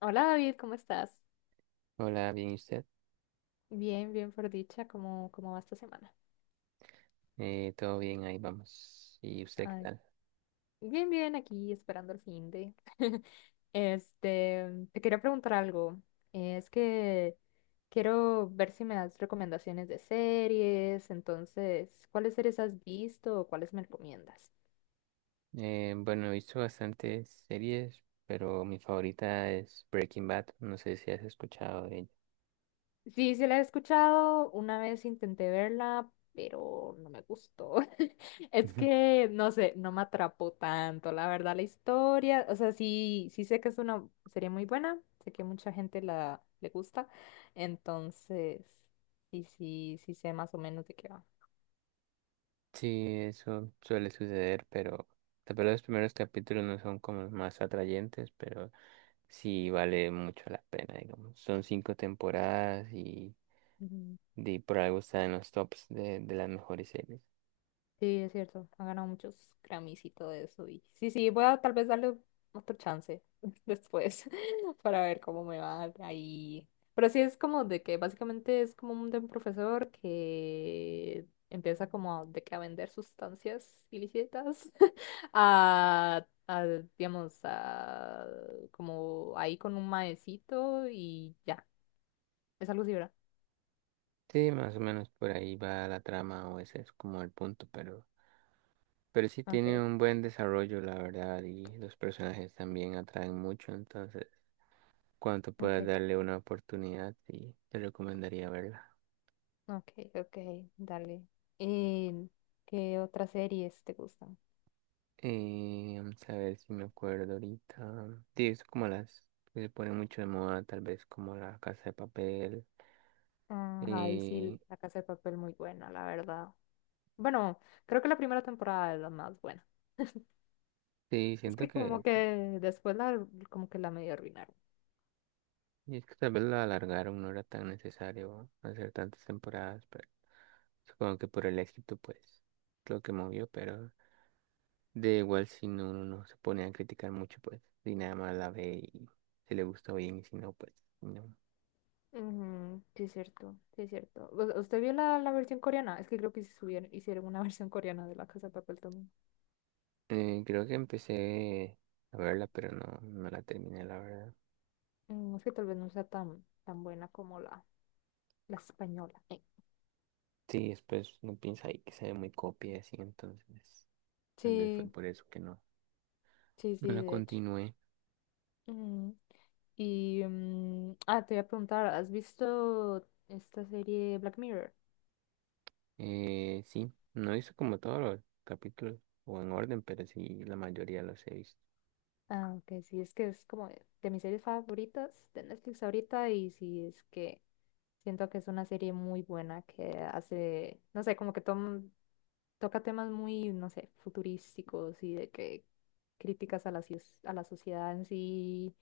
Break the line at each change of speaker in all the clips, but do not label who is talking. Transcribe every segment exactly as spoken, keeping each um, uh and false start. Hola David, ¿cómo estás?
Hola, bien, ¿y usted?
Bien, bien por dicha, ¿cómo, cómo va esta semana?
Eh, todo bien, ahí vamos. ¿Y usted qué
Ay,
tal?
bien, bien, aquí esperando el fin de. Este, te quería preguntar algo. Es que quiero ver si me das recomendaciones de series, entonces, ¿cuáles series has visto o cuáles me recomiendas?
Eh, bueno, he visto bastantes series, pero mi favorita es Breaking Bad. No sé si has escuchado de ella.
Sí, sí la he escuchado, una vez intenté verla, pero no me gustó. Es
Ujú.
que, no sé, no me atrapó tanto, la verdad, la historia, o sea, sí, sí sé que es una serie muy buena, sé que mucha gente la le gusta, entonces, sí, sí, sí sé más o menos de qué va.
Sí, eso suele suceder, pero tal vez los primeros capítulos no son como los más atrayentes, pero sí vale mucho la pena, digamos. Son cinco temporadas y, de- por algo está en los tops de, de las mejores series.
Sí, es cierto. Ha ganado muchos Grammys y todo eso. Y sí, sí, voy a tal vez darle otro chance después para ver cómo me va ahí. Pero sí es como de que básicamente es como un, de un profesor que empieza como de que a vender sustancias ilícitas a, a, digamos, a, como ahí con un maecito y ya. Es algo así, ¿verdad?
Sí, más o menos por ahí va la trama o ese es como el punto, pero... Pero sí
Ok,
tiene un buen desarrollo, la verdad, y los personajes también atraen mucho, entonces, cuanto puedas
ok.
darle una oportunidad, sí, te recomendaría verla.
Ok, ok, dale. ¿Y qué otras series te gustan?
Eh, vamos a ver si me acuerdo ahorita. Sí, es como las que se ponen mucho de moda, tal vez como La Casa de Papel.
Ah, ahí
Eh,
sí, La Casa de Papel muy buena, la verdad. Bueno, creo que la primera temporada es la más buena.
sí,
Es
siento
que
que,
como
t-
que después la, como que la medio arruinaron.
Y es que tal vez la alargaron, no era tan necesario hacer tantas temporadas, pero supongo que por el éxito, pues, lo que movió, pero... De igual si no, uno no se pone a criticar mucho, pues, y nada más la ve y se le gusta bien, y si no, pues, no.
Ujú, sí, es cierto, sí, es cierto. ¿U- ¿Usted vio la, la versión coreana? Es que creo que sí subieron, hicieron una versión coreana de La Casa de Papel también.
Eh, creo que empecé a verla, pero no, no la terminé, la verdad.
Mm, es que tal vez no sea tan, tan buena como la, la española. Eh.
Sí, después no piensa ahí que se ve muy copia y así, entonces, tal vez fue
Sí,
por eso que no,
sí,
no
sí,
la
de hecho.
continué.
Mm. Y mm, ah, te voy a preguntar, ¿has visto esta serie Black Mirror?
Eh, sí, no hice como todos los capítulos o en orden, pero sí, la mayoría los he visto.
Ah, ok, sí, es que es como de de mis series favoritas de Netflix ahorita y sí, es que siento que es una serie muy buena que hace, no sé, como que tom- toca temas muy, no sé, futurísticos y de que críticas a la, cies- a la sociedad en sí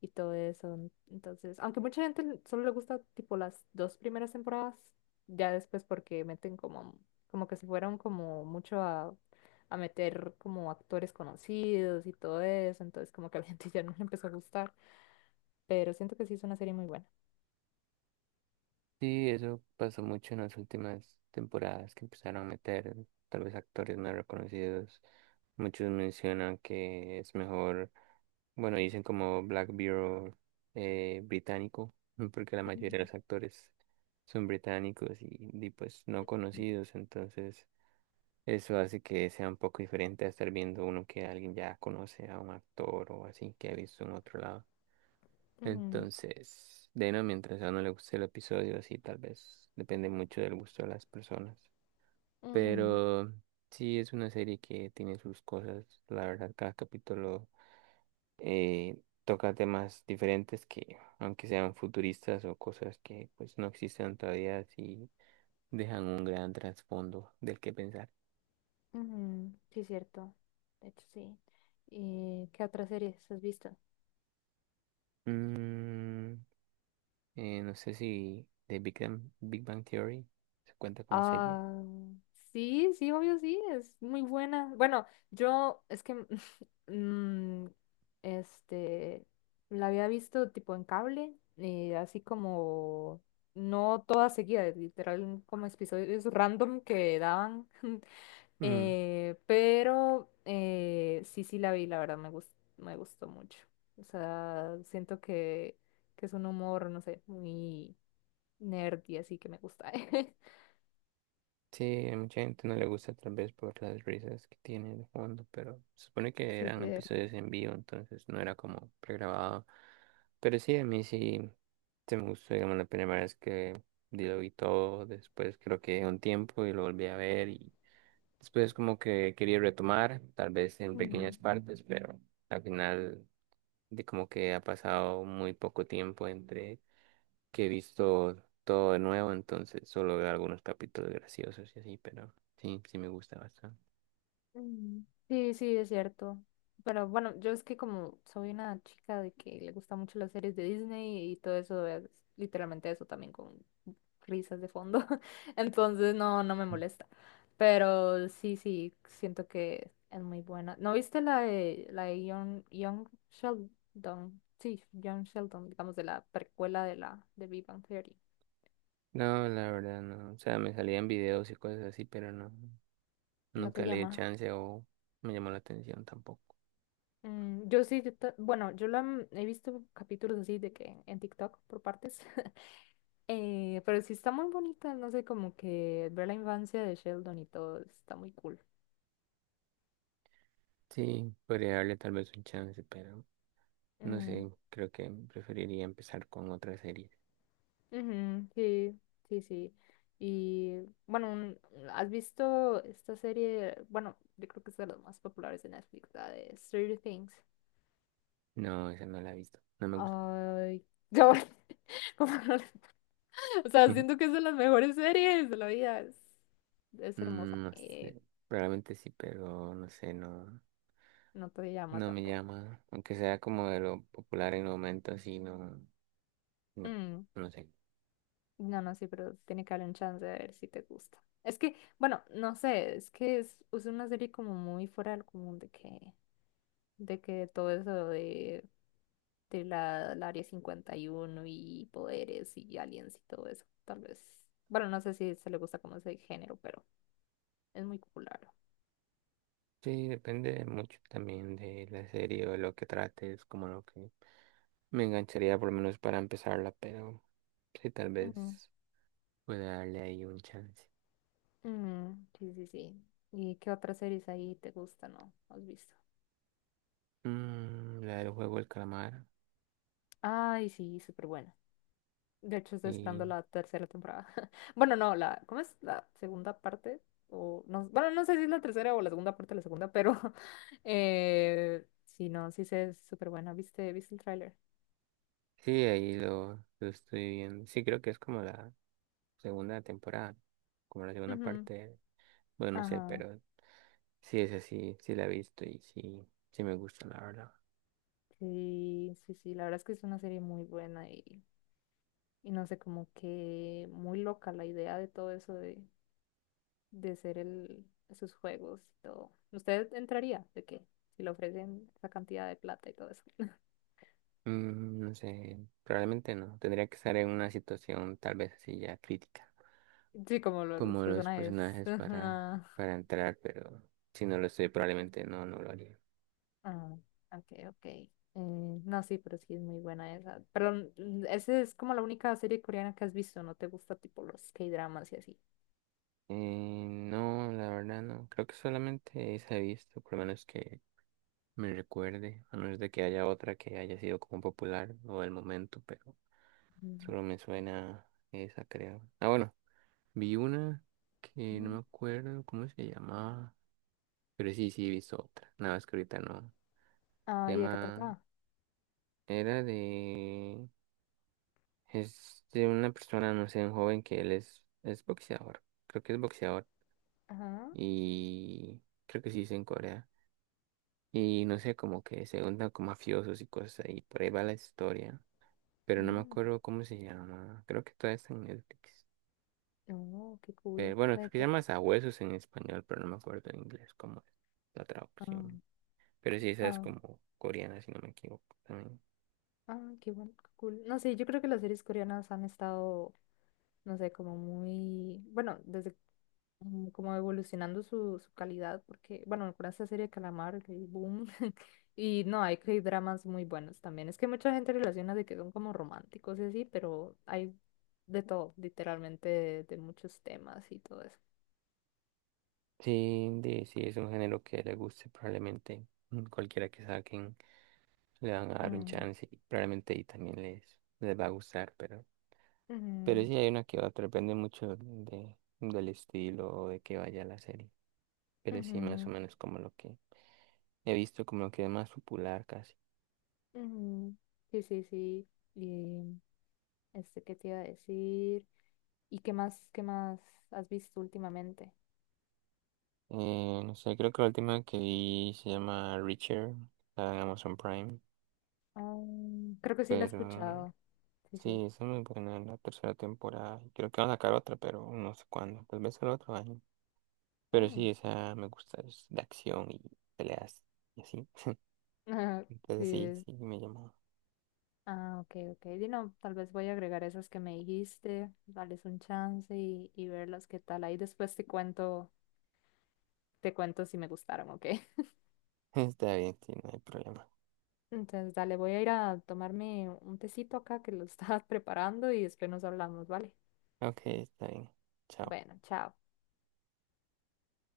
y todo eso. Entonces, aunque mucha gente l- solo le gusta tipo las dos primeras temporadas, ya después porque meten como, como que se fueron como mucho a, a meter como actores conocidos y todo eso, entonces como que a la gente ya no le empezó a gustar, pero siento que sí es una serie muy buena.
Sí, eso pasó mucho en las últimas temporadas que empezaron a meter tal vez actores no reconocidos. Muchos mencionan que es mejor, bueno, dicen como Black Bureau eh, británico, porque la mayoría de los actores son británicos y, y, pues no conocidos, entonces eso hace que sea un poco diferente a estar viendo uno que alguien ya conoce a un actor o así que ha visto en otro lado.
Ujú,
Entonces, de no, mientras a uno le guste el episodio, así tal vez depende mucho del gusto de las personas.
ujú,
Pero sí es una serie que tiene sus cosas. La verdad, cada capítulo eh, toca temas diferentes que, aunque sean futuristas o cosas que pues no existen todavía, sí dejan un gran trasfondo del que pensar.
ujú, sí, es cierto. De hecho, sí. ¿Y qué otras series has visto?
Mm, eh, no sé si The Big Bang, Big Bang Theory se cuenta como serie.
Ah, sí, sí, obvio, sí, es muy buena. Bueno, yo es que mm, este la había visto tipo en cable, eh, así como no toda seguida, literal como episodios random que daban.
Mm,
eh, pero eh, sí, sí la vi, la verdad me gus- me gustó mucho. O sea, siento que, que es un humor, no sé, muy nerdy, así que me gusta.
Sí, a mucha gente no le gusta tal vez por las risas que tiene de fondo, pero se supone que
Sí,
eran
sí.
episodios en vivo, entonces no era como pregrabado. Pero sí, a mí sí se me gustó, digamos, la primera vez que lo vi todo, después creo que un tiempo y lo volví a ver y después como que quería retomar, tal vez en
Mm,
pequeñas partes, pero al final de como que ha pasado muy poco tiempo entre que he visto todo de nuevo, entonces solo veo algunos capítulos graciosos y así, pero sí, sí me gusta bastante.
mm. Sí, sí, es cierto. Pero bueno, yo es que como soy una chica de que le gusta mucho las series de Disney y todo eso, es literalmente eso también con risas de fondo. Entonces no, no me molesta. Pero sí, sí, siento que es muy buena. ¿No viste la de la de Young, Young Sheldon? Sí, Young Sheldon, digamos de la precuela de la de Big Bang Theory.
No, la verdad no. O sea, me salían videos y cosas así, pero no,
¿No te
nunca le di el
llama?
chance o me llamó la atención tampoco.
Mm, yo sí, yo ta- bueno, yo la mm, he visto capítulos así de que en TikTok por partes, eh, pero sí está muy bonita, no sé, como que ver la infancia de Sheldon y todo, está muy cool.
Sí, podría darle tal vez un chance, pero no
Mm,
sé, creo que preferiría empezar con otra serie.
ujú, sí, sí, sí. Y bueno, un- ¿has visto esta serie? Bueno, yo creo que es de las más populares de Netflix, la de Stranger Things.
No, esa no la he visto, no me gusta.
Ay, yo, como no- o sea, siento que es de las mejores series de la vida, es, es hermosa.
Mm, No
Eh.
sé, probablemente sí, pero no sé, no.
No te llama
No me
tampoco.
llama, aunque sea como de lo popular en el momento, así no, no,
Mm.
no sé.
No, no, sí, pero tiene que haber un chance de ver si te gusta. Es que, bueno, no sé, es que es, es una serie como muy fuera del común de que, de que todo eso de, de la, la Área cincuenta y uno y uno y poderes y aliens y todo eso, tal vez. Bueno, no sé si se le gusta como ese género, pero es muy popular.
Sí, depende mucho también de la serie o de lo que trate es como lo que me engancharía por lo menos para empezarla, pero sí, tal
Ujú.
vez pueda darle ahí un chance.
Mm, sí, sí, sí. ¿Y qué otras series ahí te gustan, no? ¿Has visto?
Mm, la del juego del calamar,
Ay, sí, súper. De hecho, estoy esperando
y
la tercera temporada. Bueno, no, la, ¿cómo es la segunda parte? O no, bueno, no sé si es la tercera o la segunda parte de la segunda, pero eh, sí, no, sí sé, es súper buena. ¿Viste, viste el tráiler?
sí, ahí lo, lo estoy viendo. Sí, creo que es como la segunda temporada, como la segunda
Ujú.
parte, bueno, no sé,
Ajá.
pero sí es así, sí la he visto y sí, sí me gusta, la verdad.
Sí, sí, sí, la verdad es que es una serie muy buena y, y no sé, como que muy loca la idea de todo eso de, de ser el, esos juegos y todo. ¿Usted entraría? ¿De qué? Si le ofrecen esa cantidad de plata y todo eso.
Mm, no sé, probablemente no. Tendría que estar en una situación tal vez así ya crítica,
Sí, como lo- los
como los
personajes.
personajes para,
Ajá.
para entrar, pero si no lo estoy, probablemente no, no lo haría.
Ah, ok, ok. Eh, no, sí, pero sí es muy buena esa. Pero mm, esa es como la única serie coreana que has visto, ¿no te gusta tipo los K-dramas y así?
Eh, no, la verdad no. Creo que solamente esa he visto, por lo menos que me recuerde, a menos de que haya otra que haya sido como popular o del momento, pero
Mm.
solo me suena esa, creo. Ah, bueno, vi una que no
Ujú.
me acuerdo cómo se llamaba, pero sí, sí he visto otra. Nada más que ahorita no. Se
Ah, ¿y de qué
llama,
trataba?
era de, es de una persona, no sé, un joven que él es, es boxeador, creo que es boxeador,
Ajá.
y creo que sí es en Corea, y no sé, como que se juntan con mafiosos y cosas, y por ahí va la historia, pero no me
Mm.
acuerdo cómo se llama, creo que todavía está en Netflix,
Oh, qué cool.
pero bueno,
La
creo
De
que se
qué-
llama Sabuesos en español, pero no me acuerdo en inglés cómo es la
Ah,
traducción, pero sí, esa es
ah,
como coreana, si no me equivoco, también.
ah, qué bueno, qué cool. No sé, yo creo que las series coreanas han estado no sé, como muy, bueno, desde mm, como evolucionando su, su calidad, porque, bueno, con esta serie de Calamar, que boom, y no, hay que hay dramas muy buenos también. Es que mucha gente relaciona de que son como románticos y así, pero hay de todo, literalmente, de, de muchos temas y todo eso.
Sí, de- sí, es un género que le guste, probablemente mm, cualquiera que saquen le van a dar un
Mm,
chance y probablemente y también les, les va a gustar, pero, pero
ujú,
sí hay una que otra, depende mucho de, del estilo o de que vaya la serie, pero sí más o
ujú,
menos como lo que he visto, como lo que es más popular casi.
ujú. Sí, sí, sí. Y este, ¿qué te iba a decir? ¿Y qué más, qué más has visto últimamente?
Eh, no sé, creo que la última que vi se llama Reacher, está en Amazon Prime,
Ah, creo que sí la he
pero
escuchado. Sí, sí.
sí, es muy buena la tercera temporada, creo que van a sacar otra, pero no sé cuándo, tal vez el otro año. Pero
Ah,
sí, esa me gusta es la acción y peleas y así.
sí.
Entonces sí,
es-
sí, me llamó.
Ah, ok, ok. Y no, tal vez voy a agregar esas que me dijiste, darles un chance y, y verlas qué tal. Ahí después te cuento, te cuento si me gustaron, ok.
Está bien, sí, no hay problema.
Entonces, dale, voy a ir a tomarme un tecito acá que lo estaba preparando y después nos hablamos, ¿vale?
Ok, está bien. Chao.
Bueno, chao.